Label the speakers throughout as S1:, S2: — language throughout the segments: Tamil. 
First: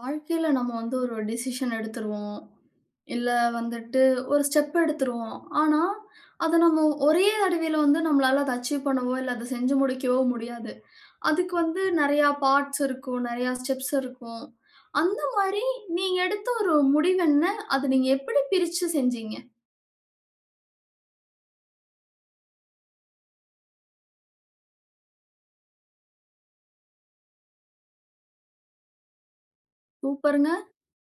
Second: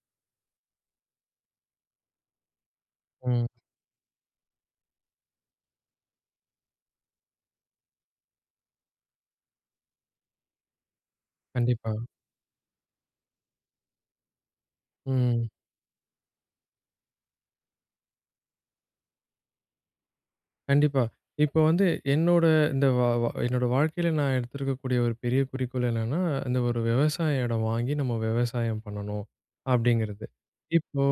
S1: வாழ்க்கையில நம்ம வந்து ஒரு டெசிஷன் எடுத்துருவோம், இல்ல
S2: ம்.
S1: வந்துட்டு ஒரு ஸ்டெப் எடுத்துருவோம். ஆனா, அதை நம்ம ஒரே தடவையில வந்து நம்மளால அதை அச்சீவ் பண்ணவோ, இல்ல அதை செஞ்சு முடிக்கவோ முடியாது. அதுக்கு வந்து
S2: கண்டிப்பா.
S1: நிறைய பார்ட்ஸ் இருக்கும், நிறைய ஸ்டெப்ஸ் இருக்கும். அந்த
S2: ம்.
S1: மாரி நீங்க எடுத்த ஒரு முடிவு என்ன? அத நீங்க எப்படி பிரிச்சு செஞ்சீங்க?
S2: கண்டிப்பா, இப்போ வந்து என்னோட இந்த வ வா என்னோட வாழ்க்கையில நான் எடுத்திருக்கக்கூடிய ஒரு பெரிய குறிக்கோள் என்னன்னா, இந்த ஒரு விவசாய இடம் வாங்கி நம்ம விவசாயம் பண்ணணும், அப்படிங்கிறது.
S1: சூப்பர்ங்க.
S2: இப்போ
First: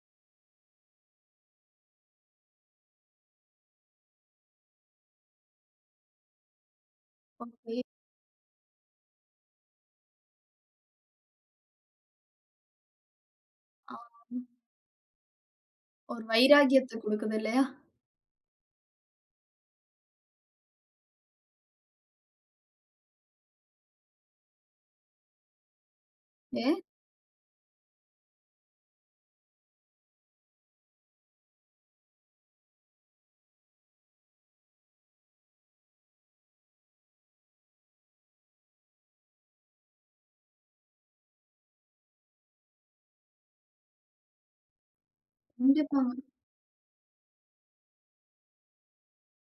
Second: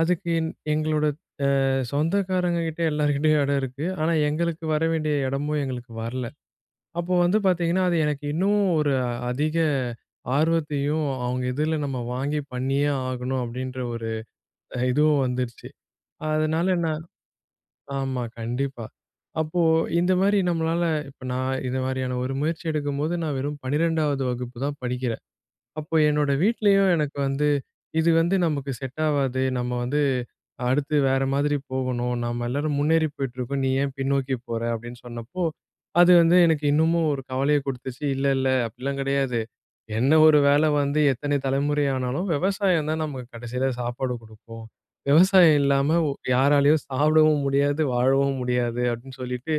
S2: அதுக்கு எ எங்களோட ஆ சொந்தக்காரங்க கிட்ட எல்லார்கிட்டயும் இடமிருக்கு, ஆனா எங்களுக்கு வர வேண்டிய இடமும் எங்களுக்கு வரல, அப்போ வந்து
S1: ஓகே.
S2: பார்த்தீங்கன்னா அது எனக்கு இன்னும் ஒரு அதிக ஆர்வத்தையும் அவங்க இதில நம்ம வாங்கி பண்ணியே ஆகணும். அப்படின்ற
S1: ஆ.
S2: ஒரு இதுவும் வந்துடுச்சு.
S1: ஒரு
S2: அதனால
S1: வைராக்கியத்த
S2: நான்
S1: குடுக்குது இல்லையா?
S2: ஆமா கண்டிப்பா, அப்போ இந்த மாரி நம்மளால இப்போ நான் இந்த மாரியான ஒரு முயற்சி எடுக்கும்போது நான் வெறும் 12ஆவது வகுப்பு தான் படிக்கிறேன். அப்போ என்னோட
S1: ஏ
S2: வீட்லயும் எனக்கு வந்து இது வந்து நமக்கு செட் ஆவாது, நம்ம வந்து அடுத்து வேற மாதிரி போகணும் நம்ம எல்லாரும் முன்னேறி போயிட்டுருக்கோம், நீ ஏன் பின்னோக்கி போற? அப்படின்னு சொன்னப்போ. அது வந்து எனக்கு இன்னமும் ஒரு கவலையை கொடுத்துச்சு, இல்ல இல்ல அப்படிலாம் கிடையாது, என்ன ஒரு வேலை வந்து எத்தன தலைமுறை ஆனாலும் விவசாயம் தான் நமக்கு கடைசியில சாப்பாடு குடுக்கும், விவசாயம் இல்லாம
S1: கண்டிப்பா.
S2: யாராலயும் சாப்பிடவும் முடியாது, வாழவும் முடியாது, அப்படின்னு சொல்லிட்டு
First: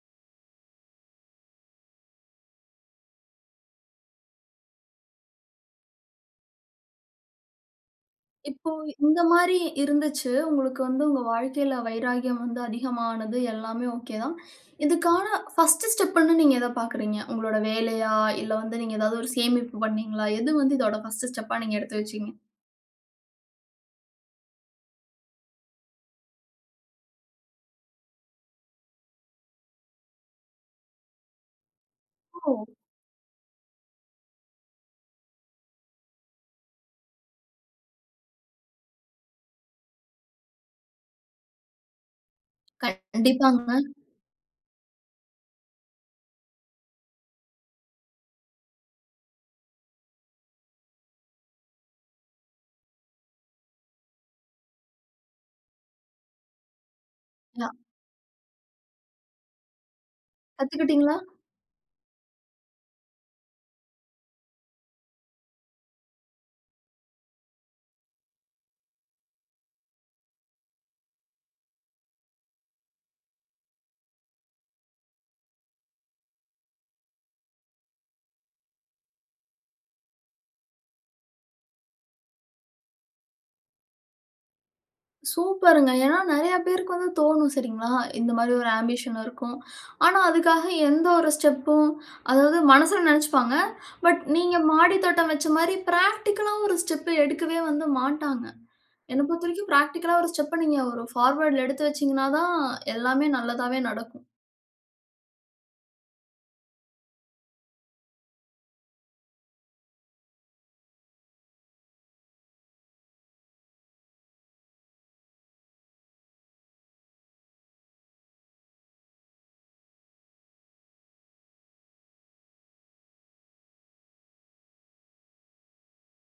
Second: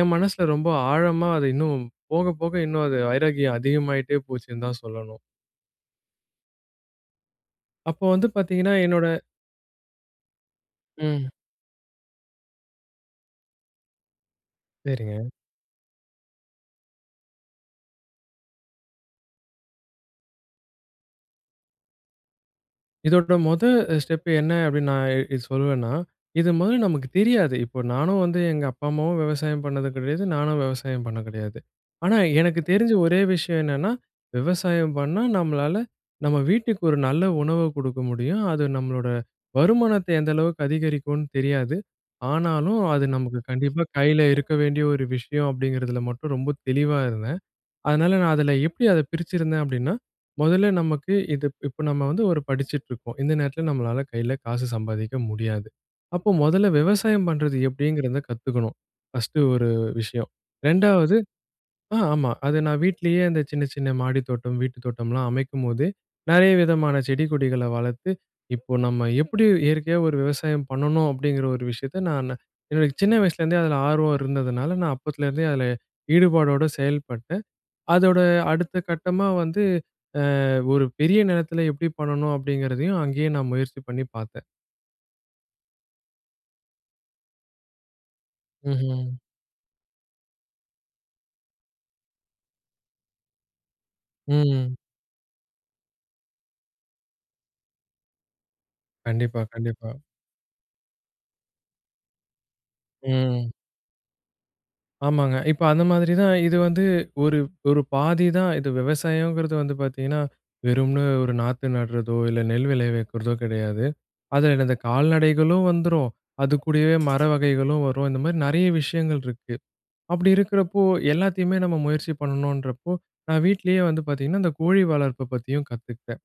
S2: என் மனசில ரொம்ப ஆழமா அது இன்னும் போக போக இன்னும் அது வைராக்கியம் அதிகமாயிட்டே போச்சுன்னு தான் சொல்லணும். அப்போ வந்து
S1: இப்போ,
S2: பார்த்தீங்கன்னா, என்னோட
S1: இந்த மாரி இருந்துச்சு. உங்களுக்கு வந்து உங்க
S2: ம்.
S1: வாழ்க்கையில வைராக்கியம் வந்து அதிகமானது எல்லாமே ஓகே தான். இதுக்கான
S2: சரிங்க.
S1: ஃபர்ஸ்ட் ஸ்டெப்புன்னு நீங்க எத பார்க்கிறீங்க? உங்களுடைய வேலையா? இல்ல வந்து நீங்க ஏதாவது ஒரு சேமிப்பு பண்ணீங்களா? எது வந்து இதோட ஃபர்ஸ்ட் ஸ்டெப்புன்னு நீங்க எடுத்து வச்சீங்க?
S2: இதோட மொத அ ஸ்டெப் என்ன அப்டின்னு நான் இ சொல்லுவேன்னா, இது முதல் நமக்கு தெரியாது. இப்போ நானும் வந்து எங்க அப்பா, அம்மாவும் விவசாயம் பண்ணது கெடையாது. நானும் விவசாயம் பண்ண கெடையாது. ஆனா, எனக்கு
S1: ஓ!
S2: தெரிஞ்ச ஒரே விஷயம் என்னன்னா, விவசாயம் பண்ணா நம்மளால நம்ம வீட்டுக்கு ஒரு நல்ல உணவு குடுக்க முடியும். அது நம்மளோட வருமானத்த எந்த அளவுக்கு அதிகரிக்கும்ன்னு தெரியாது. ஆனாலும், அது நமக்கு
S1: கண்டிப்பாங்க.
S2: கண்டிப்பா கையில இருக்க வேண்டிய ஒரு விஷயம். அப்டிங்கிறதுல மட்டும் ரொம்ப தெளிவா இருந்தேன். அதனால நான் அதில எப்படி அத பிரிச்சுருந்தேன் அப்படீன்னா? முதல்ல நமக்கு இது இப் இப்ப நம்ம வந்து ஒரு படிச்சுட்ருக்கோம். இந்த நேரத்தில நம்மளால கையில காசு சம்பாதிக்க முடியாது. அப்ப முதல்ல விவசாயம் பண்றது
S1: [unintelligible]
S2: எப்படீங்கிறத கத்துக்கணும், ஃபர்ஸ்ட்டு ஒரு விஷயம். 2வது,
S1: கத்துக்கிட்டீங்களா?
S2: ஆ ஆமா. அது நா வீட்டிலேயே அந்த சின்ன, சின்ன மாடி தோட்டம், வீட்டு தோட்டம்லாம் அமைக்கும்போது நெறைய விதமான செடி கொடிகள வளர்த்து, இப்போ நம்ம எப்டி இயற்கையா ஒரு விவசாயம் பண்ணணும்? அப்டீங்கிற ஒரு விஷயத்த நானு, என்னோட சின்ன வயசுலேருந்தே அதில ஆர்வம் இருந்ததுனால நான் அப்போத்துலேருந்தே அதில ஈடுபாடோட செயல்பட்டு, அதோட அடுத்த கட்டமா வந்து, அ ஒரு பெரிய நிலத்தில எப்படி பண்ணணும்? அப்டீங்கிறதையும் அங்கேயே நான் முயற்சி பண்ணி பார்த்தேன்.
S1: சூப்பருங்க, ஏனா நிறைய பேருக்கு வந்து தோனும் சரிங்களா? இந்த மாரி ஒரு ஆம்பிஷன்
S2: ம்ஹம்.
S1: இருக்கும். ஆனா, அதுக்காக எந்த ஒரு ஸ்டெப்பும் அதாவது மனசில நினைச்சுப்பாங்க, பட் நீங்க
S2: ம்.
S1: மாடி தோட்டம் வச்ச மாரி பிராக்டிகலா ஒரு ஸ்டெப்ப எடுக்கவே வந்து மாட்டாங்க. என்ன
S2: கண்டிப்பா,
S1: பொறுத்தவரைக்கும்
S2: கண்டிப்பா.
S1: பிராக்டிகலா ஒரு ஸ்டெப்ப நீங்க ஒரு ஃபார்வர்ட்டுல எடுத்து வச்சீங்கனா தான் எல்லாமே
S2: ம்.
S1: நல்லதாவே நடக்கும்.
S2: ஆமாங்க, இப்ப அந்த மாதிரி தான் இது வந்து, ஒரு ஒரு பாதிதான். இது விவசாயங்கிறது வந்து பார்த்தீங்கன்னா, வெறும்னு ஒரு நாத்து நடுறதோ, இல்ல நெல் விளை வைக்கிறதோ கெடையாது, அதில இந்த கால்நடைகளும் வந்துரும், அதுக்கூடவே மர வகைகளும் வரும் இந்த மாரி நிறைய விஷயங்கள் இருக்கு, அப்படி இருக்கிறப்போ எல்லாத்தையுமே நம்ம முயற்சி பண்ணணுன்றப்போ, நான் வீட்லயே வந்து பார்த்தீங்கன்னா, அந்த கோழி வளர்ப்பை பத்தியும் கத்துக்கிட்டேன்.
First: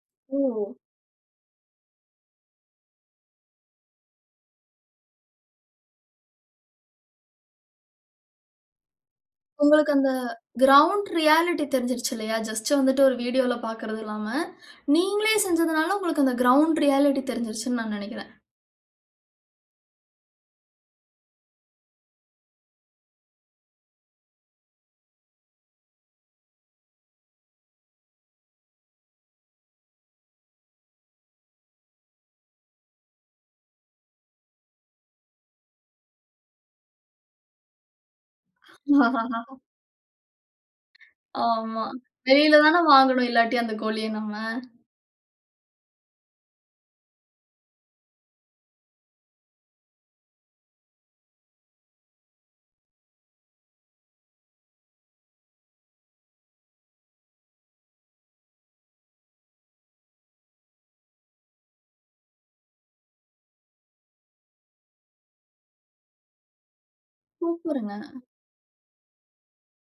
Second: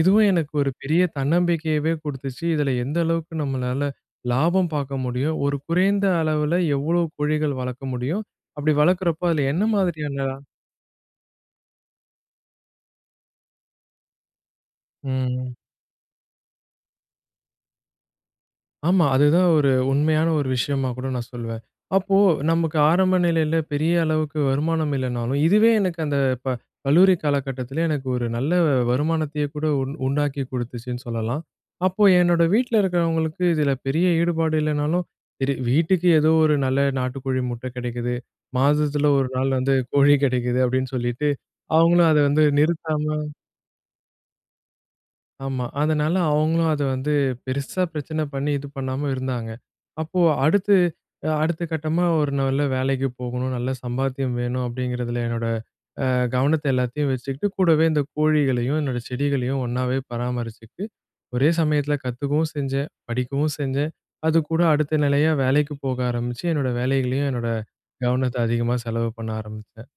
S2: இதுவும் எனக்கு ஒரு
S1: ஓ!
S2: பெரிய தன்னம்பிக்கையவே குடுத்துச்சு, இதில எந்த அளவுக்கு நம்மளால லாபம் பார்க்க முடியும். ஒரு குறைந்த அளவில எவ்வளோ கோழிகள் வளர்க்க முடியும், அப்படி வளர்க்கிறப்போ அதில என்ன
S1: உங்களுக்கு அந்த,
S2: மாதிரியான
S1: கிரவுண்ட் ரியாலிட்டி தெரிஞ்சுருச்சு இல்லையா? ஜஸ்ட் வந்துட்டு ஒரு வீடியோல பார்க்கறது இல்லாம, நீங்களே
S2: ம்.
S1: செஞ்சதுனால, உங்களுக்கு அந்த கிரவுண்ட் ரியாலிட்டி தெரிஞ்சுடுச்சுனு நான் நினைக்கிறேன்.
S2: ஆமா. அதுதான் ஒரு உண்மையான ஒரு விஷயமா கூட நான் சொல்வேன். அப்போ நமக்கு ஆரம்ப நிலையில பெரிய அளவுக்கு வருமானம் இல்லைனாலும், இதுவே எனக்கு அந்த ப கல்லூரி காலகட்டத்துலே எனக்கு ஒரு நல்ல வருமானத்தையே கூட உண் உண்டாக்கி குடுத்துச்சுன்னு சொல்லலாம். அப்போ என்னோட வீட்ல இருக்கிறவங்களுக்கும் இதில பெரிய ஈடுபாடு இல்லைனாலும், சரி வீட்டுக்கு ஏதோ ஒரு நல்ல நாட்டுக்கோழி முட்டை கெடைக்குது, மாசத்தில 1 நாள் வந்து கோழி கெடைக்குது. அப்படின்னு சொல்லிட்டு,
S1: ஆமா.
S2: அவங்களும் அத வந்து
S1: வெளில தானே
S2: நிறுத்தாம
S1: வாங்கனும், இல்லாட்டி அந்த கோழிய நம்ம.
S2: ஆமா. அதனால அவுங்களும் அதை வந்து பெருசா பிரச்சனை பண்ணி இது பண்ணாம இருந்தாங்க. அப்போ அடுத்து, அ அடுத்த கட்டமா ஒரு நல்ல வேலைக்கு போகணும், நல்ல சம்பாத்தியம் வேணும், அப்படிங்கிறதுல என்னோட அ கவனத்தை எல்லாத்தையும் வச்சுக்கிட்டு, கூடவே இந்த கோழிகளையும் என்னோட செடிகளையும் ஒன்னாவே பராமரிச்சிட்டு, ஒரே சமயத்துல கத்துக்கவும் செஞ்சேன், படிக்கவும் செஞ்சேன். அதுக்கூட அடுத்த நிலையா வேலைக்கு போக ஆரம்பிச்சு, என்னோட வேலைகளையும் என்னோட
S1: சூப்பருங்க.
S2: கவனத்த அதிகமா செலவு பண்ண ஆரம்பிச்சேன்.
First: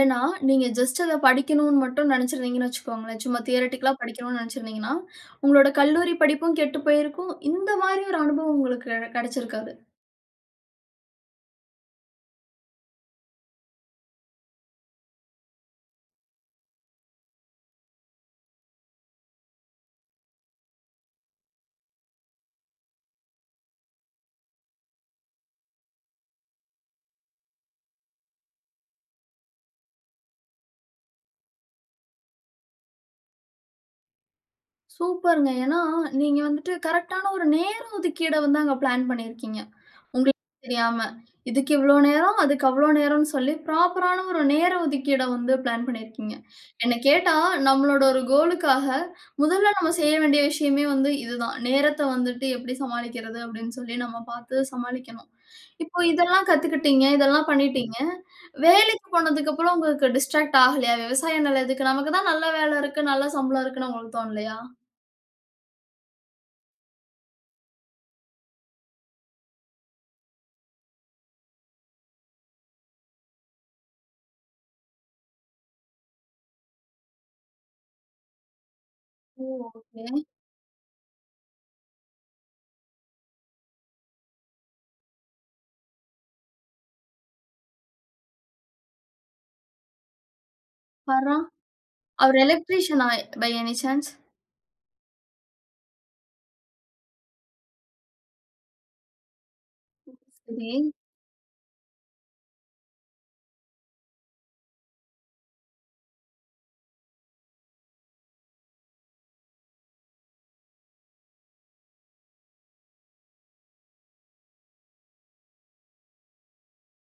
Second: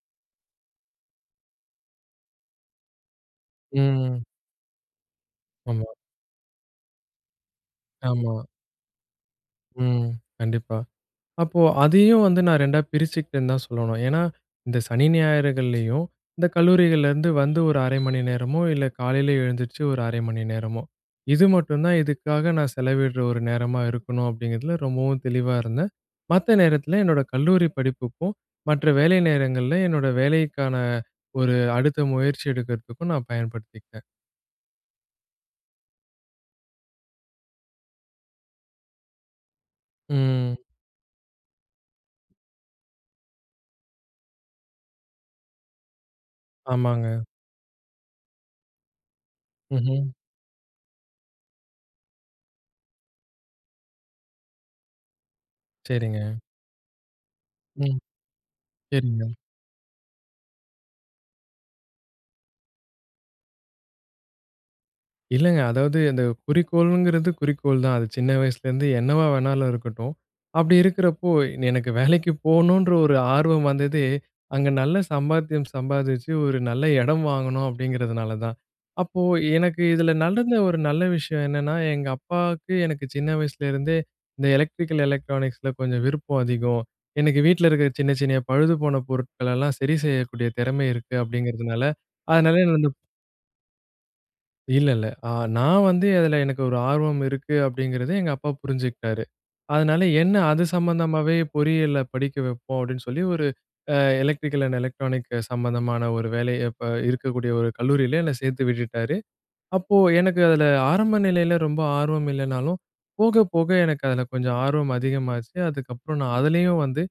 S1: ஏன்னா நீங்க ஜஸ்ட் அத படிக்கனும்ன்னு மட்டும் நெனைச்சிருந்தீங்கன்னு வச்சுக்கோங்களேன். சும்மா தியரட்டிக்கலா
S2: ம்.
S1: படிக்கனும்ன்னு நெனைச்சிருந்தீங்கன்னா, உங்களோட
S2: ஆமா.
S1: கல்லூரி படிப்பும் கெட்டு போயிருக்கும், இந்த மாரி ஒரு
S2: ஆமா.
S1: அனுபவம் உங்களுக்கு கெடைச்சிருக்காது.
S2: ம். கண்டிப்பா. அப்போ அதையும் வந்து நான் 2டா பிரிச்சுக்கிட்டேன்னு தான் சொல்லணும். ஏன்னா, இந்த சனி ஞாயிறுகள்லயும், இந்த கல்லூரிகள்லேருந்து வந்து ஒரு 1/2 மணி நேரமோ, இல்ல காலையில் எழுந்திரிச்சு ஒரு 1/2 மணி நேரமோ, இது மட்டும் தான் இதுக்காக நான் செலவிடுற ஒரு நேரமா இருக்கணும், அப்படிங்கிறதுல ரொம்பவும் தெளிவா இருந்தேன். மத்த நேரத்தில என்னோட கல்லூரி படிப்புக்கும் மற்ற வேலை நேரங்கள்ல என்னோட வேலைக்கான ஒரு அடுத்த முயற்சி எடுக்கிறதுக்கும் நான் பயன்படுத்திக்கிட்டேன்.
S1: சூப்பர்ங்க. ஏன்னா, நீங்க வந்துட்டு கரெக்ட்டான ஒரு நேர ஒதுக்கீடை வந்து அங்க பிளான் பண்ணியிருக்கீங்க. உங்களுக்கு
S2: ம்.
S1: தெரியாம, இதுக்கு இவ்வளோ நேரம், அதுக்கு அவ்வளோ நேரம்ன்னு சொல்லி ப்ராப்பரான ஒரு நேர ஒதுக்கீட வந்து பிளான் பண்ணியிருக்கீங்க. என்ன
S2: ஆமாங்க.
S1: கேட்டா, நம்மளோட ஒரு கோலுக்காக, முதல்ல நம்ம
S2: ம்ஹ்ம்.
S1: செய்ய வேண்டிய விஷயமே வந்து இது தான். "நேரத்த வந்துட்டு எப்படி சமாளிக்கிறது?" அப்படீன்னு சொல்லி நம்ம பார்த்து சமாளிக்கனும். இப்போ
S2: சரிங்க.
S1: இதெல்லாம் கத்துக்கிட்டீங்க, இதெல்லாம் பண்ணிட்டீங்க,
S2: ம்.
S1: வேலைக்கு
S2: சரிங்க.
S1: போனதுக்கப்புறம் உங்களுக்கு டிஸ்ட்ராக்ட் ஆகலையா? விவசாய நிலம் எதுக்கு? நமக்கு தான் நல்ல வேலை இருக்கு, நல்ல சம்பளம் இருக்குன்னு உங்களுக்கு தோனலையா?
S2: இல்லங்க. அதாவது அந்த குறிக்கோளுங்கிறது குறிக்கோள் தான். அது சின்ன வயசுலேருந்து என்னவா வேணாலும் இருக்கட்டும். அப்படி இருக்கிறப்போ, எனக்கு வேலைக்கு போணுன்ற ஒரு ஆர்வம் வந்ததே, அங்க நல்ல சம்பாத்தியம் சம்பாதிச்சு ஒரு நல்ல இடம் வாங்கணும் அப்படீங்கிறதுனால தான். அப்போ
S1: ஓ!
S2: எனக்கு
S1: ஒகே.
S2: இதுல நடந்த ஒரு நல்ல விஷயம் என்னன்னா, எங்க அப்பாவுக்கு, எனக்கு சின்ன வயசுலேருந்தே, இந்த எலக்ட்ரிக்கல் எலக்ட்ரானிக்ஸ்ல கொஞ்சம் விருப்பம் அதிகம். "எனக்கு வீட்ல இருக்கிற சின்ன சின்ன பழுதுபோன பொருட்களெல்லாம் சரி செய்யக்கூடிய திறமை இருக்கு."
S1: பார்றா!
S2: அப்படீங்கிறதுனால,
S1: அவர்
S2: அதனால என்ன வந்து
S1: எலக்ட்ரீசியனா, பை எனி சான்ஸ்?
S2: இல்ல இல்ல. அ நான் வந்து அதுல எனக்கு ஒரு ஆர்வம் இருக்கு அப்டிங்கிறத எங்கப்பா புரிஞ்சுக்கிட்டாரு. அதனால என்ன அது
S1: சரி.
S2: சம்பந்தமாவே பொறியியல்ல படிக்க வெப்போம் அப்டினு சொல்லி ஒரு அ எலக்ட்ரிக்கல் அண்ட் எலக்ட்ரானிக் சம்மந்தமான ஒரு வேலைய இப்ப இருக்கக்கூடிய ஒரு கல்லூரியில என்ன சேர்த்து விட்டுட்டாரு. அப்போ எனக்கு அதுல ஆரம்ப நிலையில ரொம்ப ஆர்வம் இல்லைனாலும், போக, போக எனக்கு அதில கொஞ்சம் ஆர்வம் அதிகமாச்சு. அதுக்கப்புறம் நான் அதுலேயும் வந்து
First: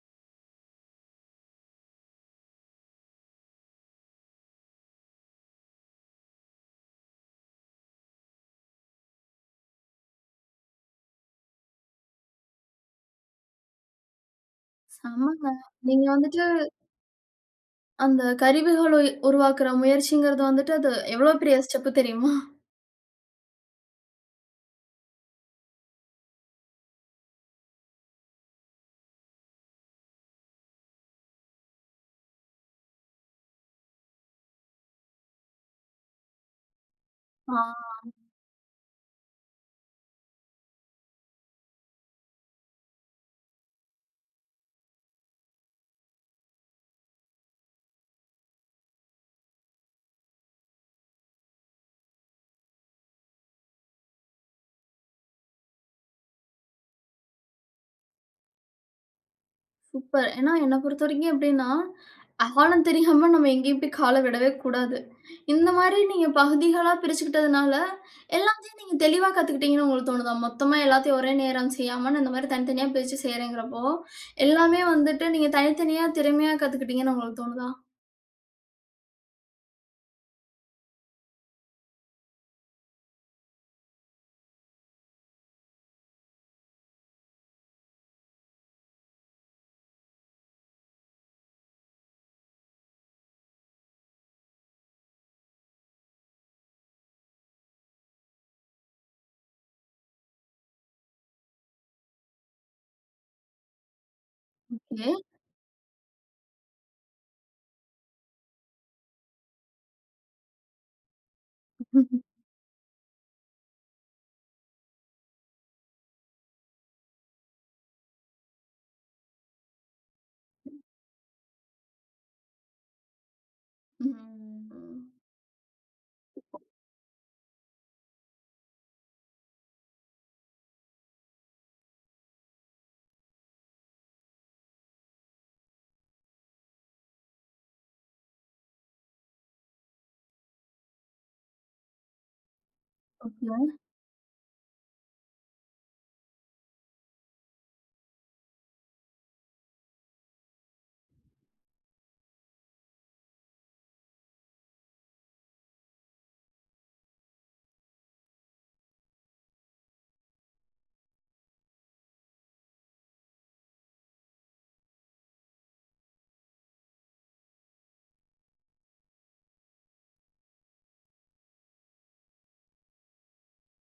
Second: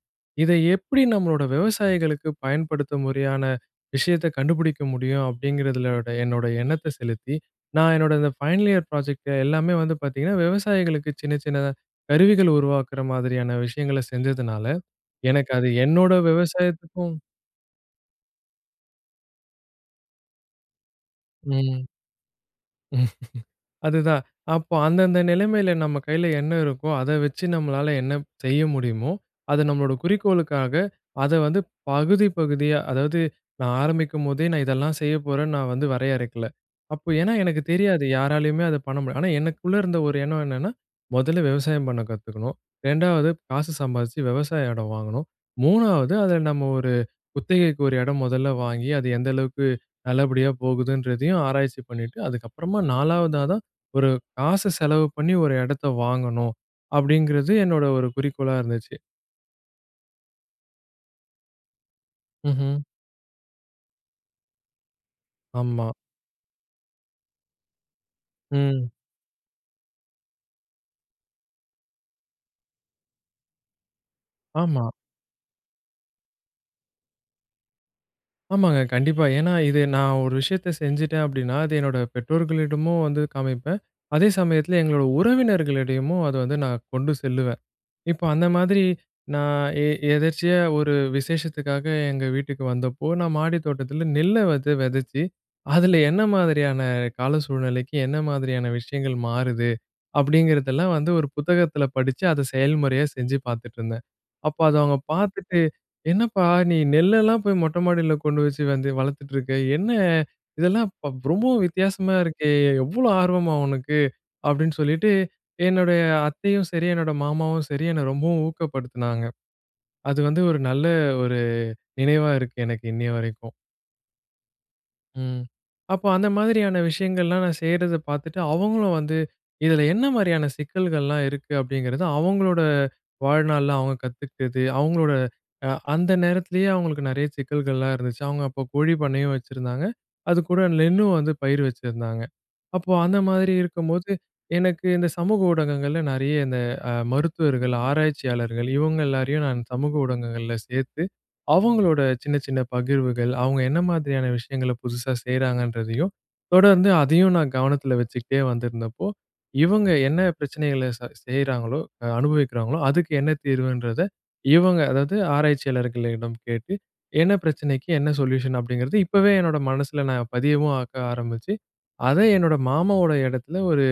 S2: இத, எப்டி நம்மளோட விவசாயிகளுக்கு பயன்படுத்தும் முறையான விஷயத்த கண்டுபிடிக்க முடியும்? அப்டிங்கறதுலோட என்னோட எண்ணத்த செலுத்தி நான் என்னோட இந்த ஃபைனல் இயர் ப்ராஜெக்ட் எல்லாமே வந்து பாத்தீங்கன்னா, விவசாயிகளுக்கு சின்ன, சின்ன கருவிகள உருவாக்குற மாதிரியான விஷயங்கள செஞ்சதுனால எனக்கு
S1: செமங்க!
S2: அது
S1: நீங்க
S2: என்னோட
S1: வந்துட்டு
S2: விவசாயத்துக்கும்,
S1: அந்த கருவிகளை உருவாக்குற முயற்சிங்கறது வந்துட்டு அது எவ்ளோ பெரிய
S2: ம்.
S1: ஸ்டெப் தெரியுமா?
S2: அதுதான் அப்போ அந்தந்த நிலமையில நம்ம கையில என்ன இருக்கோ, அத வெச்சு நம்மளால என்ன செய்ய முடியுமோ, அத நம்மளோட குறிக்கோளுக்காக அத வந்து பகுதி, பகுதியா அதாவது நான் ஆரம்பிக்கும்போதே, நான் இதெல்லாம் செய்ய போறேன்னு நான் வந்து வரையறைக்கல. அப்போ ஏனா
S1: ஆ.
S2: எனக்கு தெரியாது. யாராலயுமே அத பண்ண முடியாது. ஆனா, எனக்குள்ள இருந்த ஒரு எண்ணம் என்னன்னா முதல்ல விவசாயம் பண்ண கத்துக்கணும். 2 ஆவது காசு சம்பாதிச்சு விவசாய இடம் வாங்கணும். 3 ஆவது அதுல நம்ம ஒரு குத்தகைக்கு ஒரு எடம் முதல்ல வாங்கி அது எந்த அளவுக்கு நல்லபடியா போகுதுன்றதையும் ஆராய்ச்சி பண்ணிட்டு அதுக்கப்புறமா 4 வதா தான் ஒரு காச செலவு பண்ணி ஒரு எடத்த வாங்கணும். அப்படிங்கிறது என்னோட ஒரு குறிக்கோளா இருந்துச்சு.
S1: சூப்பர். ஏன்னா என்ன பொறுத்தவரைக்கும் எப்படீன்னா,
S2: ம்ஹ்ம்.
S1: "ஆழம் தெரியாம நம்ம எங்கேயும் போய் கால விடவே கூடாது. "இந்த
S2: ஆமா.
S1: மாரி நீங்க பகுதிகளா பிரிச்சுக்கிட்டதனால, எல்லாத்தையும்
S2: ம்.
S1: நீங்க தெளிவா கத்துக்கிட்டீங்கன்னு உங்களுக்கு தோணுதா? மொத்தமா எல்லாத்தையும் ஒரே நேரம் செய்யாம, "நான் இந்த மாரி தனித்தனியா பிரிச்சு செய்றேன்ங்கிறப்போ, எல்லாமே
S2: ஆமா.
S1: வந்துட்டு நீங்க தனித்தனியா திறமையா கத்துக்கிட்டீங்கன்னு" உங்களுக்கு தோணுதா?
S2: ஆமாங்க, கண்டிப்பா. ஏன்னா, இது நான் ஒரு விஷயத்த செஞ்சுட்டேன் அப்டீன்னா, அது என்னோட பெற்றோர்களிடமும் வந்து காமிப்பேன். அதே சமயத்தில எங்களோட உறவினர்களிடயமும் அதை வந்து நான் கொண்டு செல்லுவேன். இப்ப அந்த மாதிரி நான் எ எதர்ச்சியா ஒரு விசேஷத்துக்காக எங்க வீட்டுக்கு வந்தப்போ, "நான் மாடி தோட்டத்தில நெல்ல வந்து வெதைச்சு, அதில என்ன மாதிரியான கால சூழ்நிலைக்கு, என்ன மாதிரியான விஷயங்கள் மாறுது?" அப்படீங்கிறதெல்லாம் வந்து ஒரு புத்தகத்தில படிச்சு, அத செயல்முறையா செஞ்சு பார்த்துட்ருந்தேன். அப்ப அத அவங்க
S1: ஒகே.
S2: பார்த்துட்டு, "என்னப்பா நீ நெல்லெல்லாம் போய் மொட்டை மாடில கொண்டு வச்சு வந்து வளர்த்துட்ருக்க. என்ன இதெல்லாம் இப்ப ரொம்பவும் வித்தியாசமா இருக்கே. இவ்வளோ ஆர்வமா உனக்கு?" அப்படீன்னு சொல்லீட்டு என்னுடைய அத்தையும் சரி, என்னோட மாமாவும் சரி என்ன ரொம்பவும் ஊக்கப்படுத்தினாங்க. அது வந்து ஒரு நல்ல ஒரு நினைவா இருக்கு எனக்கு, இன்னைய வரைக்கும்.
S1: ம்ஹ்.
S2: ம். அப்போ அந்த மாரியான விஷயங்கள்லாம் நான் செய்றத பாத்துட்டு, அவுங்களும் வந்து, இதுல என்ன மாரியான சிக்கல்கள்லாம் இருக்கு? அப்படிங்கிறது, அவுங்களோட வாழ்நாள்ல அவுங்க கத்துக்கிட்டது. அவுங்களோட அ அந்த நேரத்திலயே அவுங்களுக்கு நெறையா சிக்கல்கள்லாம் இருந்துச்சு. அவுங்க அப்போ கோழி பண்ணையும் வச்சிருந்தாங்க, அதுக்கூட நெல்லும் வந்து பயிரு வச்சிருந்தாங்க. அப்போ அந்த மாரி
S1: ஓகே.
S2: இருக்கும்போது, எனக்கு இந்த சமூக ஊடகங்கள்ல நிறையா இந்த அ மருத்துவர்கள், ஆராய்ச்சியாளர்கள் இவுங்க எல்லாரையும் நான் சமூக ஊடகங்கள்ல சேத்து, அவுங்களோட சின்ன சின்ன பகிர்வுகள், அவுங்க என்ன மாதிரியான விஷயங்கள புதுசா செய்றாங்கன்றதையும் தொடர்ந்து அதையும் நான் கவனத்தில வச்சுக்கிட்டே வந்திருந்தப்போ, இவுங்க என்ன பிரச்சனைகள ச செய்றாங்களோ அனுபவிக்கிறாங்களோ, அதுக்கு என்ன தீர்வுன்றத இவுங்க அதாவது ஆராய்ச்சியாளர்களிடம் கேட்டு, "என்ன பிரச்சனைக்கு என்ன சொலியூஷன்?" அப்டிங்கறது இப்பவே என்னோட மனசுல நான் பதியவும் ஆக்க ஆரம்பிச்சு. அத என்னோட மாமாவோட எடத்துல ஒரு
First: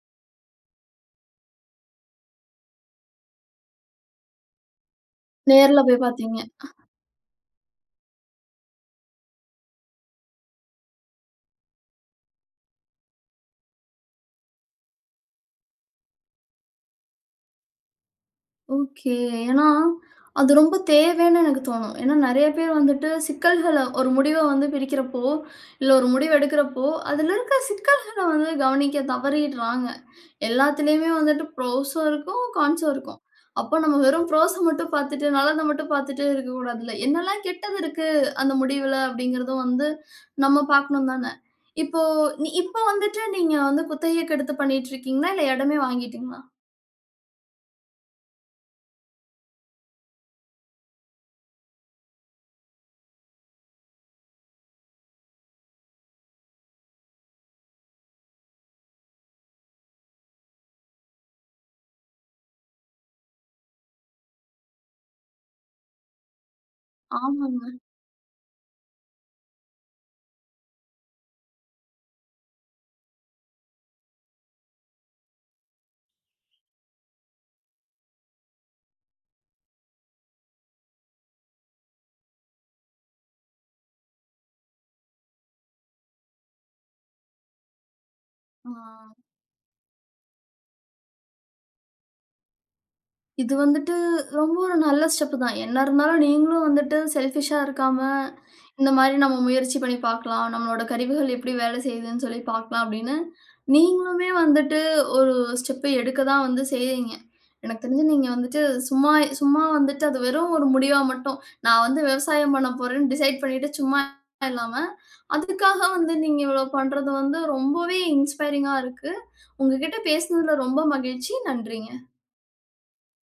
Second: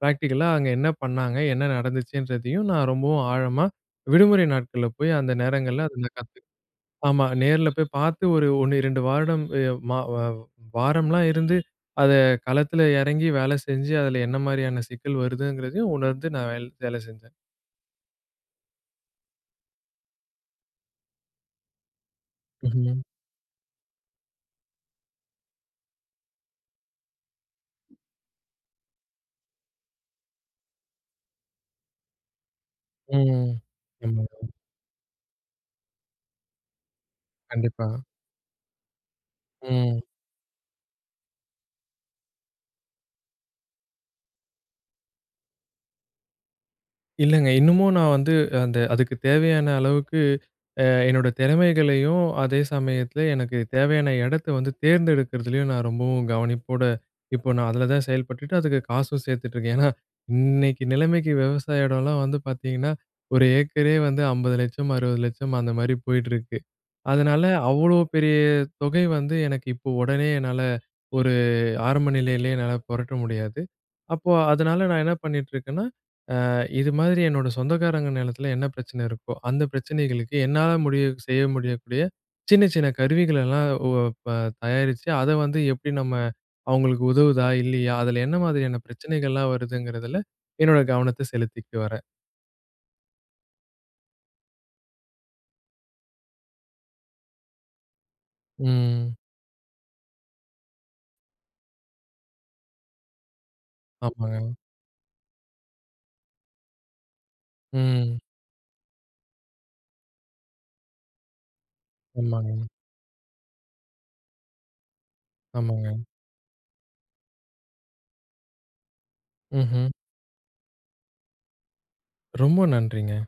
S2: பிராக்டிகலா, அங்க என்ன பண்ணாங்க, என்ன நடந்துச்சுன்றதையும் நான் ரொம்பவும் ஆழமா விடுமுறை நாட்கள்ல போயி, அந்த
S1: நேர்ல
S2: நேரங்கள்ல அத
S1: போய்
S2: நான்
S1: பாத்தீங்க.
S2: கத்து
S1: அஹ்.
S2: ஆமா, நேர்ல போய் பாத்து, ஒரு 1, 2 வருடம் எ வ வா வாரம்லாம் இருந்து, அத களத்துல இறங்கி வேலை செஞ்சு, அதுல என்ன மாரியான சிக்கல் வருதுங்கறதையும் உணர்ந்து நான் வேல் வேல செஞ்சேன்.
S1: ஒகே. ஏனா, அது ரொம்ப தேவைனு எனக்கு தோணும். ஏன்னா, நிறைய பேர்
S2: ம்ஹூம்.
S1: வந்துட்டு, சிக்கல்கள ஒரு முடிவை வந்து பிரிக்கிறப்போ, இல்ல, ஒரு முடிவு எடுக்கிறப்போ, அதில இருக்கிற சிக்கல்கள வந்து கவனிக்க தவறிடுறாங்க. எல்லாத்திலுயுமே வந்துட்டு புரோஸ்ஸும் இருக்கும், கான்ஸ்ஸும் இருக்கும்.
S2: ம்ஹ்.
S1: அப்போ நம்ம வெறும்
S2: ம்
S1: ப்ரோஸ மட்டும் பார்த்துட்டு நல்லதை மட்டும் பார்த்துட்டே இருக்கக்கூடாதுல. என்னெல்லாம் கெட்டது
S2: கண்டிப்பா.
S1: இருக்கு, அந்த முடிவில அப்படிங்கிறது வந்து
S2: ம்.
S1: நம்ம பார்க்கனும், தானே. இப்போ இப்போ வந்துட்டு, நீங்க வந்து குத்தகைக்கு எடுத்து பண்ணிட்டு இருக்கீங்களா? இல்ல, எடமே வாங்கிட்டீகளா?
S2: இல்லைங்க. இன்னமும் நான் வந்து, அந்த அதுக்குத் தேவையான அளவுக்கு, அ என்னோட திறமைகளையும், அதே சமயத்தில எனக்கு தேவையான எடத்தை வந்து தேர்ந்தெடுக்கிறதுலேயும் நான் ரொம்பவும் கவனிப்போட இப்போ நான் அதில தான் செயல்பட்டுட்டு, அதுக்கு காசும் சேர்த்துட்ருக்கேன். ஏன்னா, இன்னைக்கு நிலைமைக்கு, விவசாய இடம்லாம் வந்து பார்த்திங்கன்னா, 1 ஏக்கரே வந்து ரூ. 50 லட்சம் , ரூ. 60 லட்சம். அந்த மாரி போயிட்டுருக்கு. அதனால,
S1: ஆமாங்க.
S2: அவ்வளோ பெரிய தொகை வந்து எனக்கு, இப்போ, உடனே என்னால ஒரு ஆரம்ப நிலையிலேயே என்னால புரட்ட முடியாது. அப்போ, அதனால, நான் என்ன பண்ணிகிட்டு இருக்கேன்னா, ஆ இது மாதிரி, என்னோட சொந்தக்காரங்க நிலத்தில என்ன பிரச்சனை இருக்கோ, அந்த பிரச்சனைகளுக்கு, என்னால முடிய செய்ய முடியக்கூடிய, சின்ன சின்ன கருவிகளெல்லாம் உ அ ப தயாரிச்சுட்டு, அத வந்து எப்படி நம்ம அவங்களுக்கு உதவுதா? இல்லையா? அதில என்ன மாதிரியான
S1: ஆ.
S2: பிரச்சனைகள்லாம் வருதுங்கிறதில, என்னோட கவனத்தை செலுத்திட்டு வரேன்.
S1: இது வந்துட்டு, ரொம்ப ஒரு நல்ல ஸ்டெப் தான், என்ன இருந்தாலும் நீங்களும் வந்துட்டு செல்ஃபிஷா இருக்காம, இந்த
S2: ம்.
S1: மாரி, நம்ம முயற்சி பண்ணி பார்க்கலாம். நம்முடைய கருவிகள் எப்படி வேலை செய்துனு சொல்லி பார்க்கலாம் அப்படினு, நீங்களுமே
S2: ஆமாங்க.
S1: வந்துட்டு, ஒரு ஸ்டெப் எடுக்க தான் வந்து செய்யிறீங்க. எனக்கு தெரிஞ்சு,
S2: ம்.
S1: நீங்க வந்துட்டு சும்மா சும்மா வந்துட்டு, அது வெறும் ஒரு முடிவா மட்டும் நான் வந்து விவசாயம்
S2: ஆமாங்க.
S1: பண்ணப்போறேனு டிசைட் பண்ணிட்டு சும்மா இல்லாம, அதுக்காக
S2: ஆமாங்க.
S1: வந்து, நீங்க இவ்வளோ பண்ணுறது வந்து, ரொம்பவே இன்ஸ்பைரிஙா இருக்கு.
S2: ம்ஹ்ம்.
S1: உங்ககிட்ட பேசினதில ரொம்ப மகிழ்ச்சி. நன்றிங்க.
S2: ரொம்ப நன்றிங்க.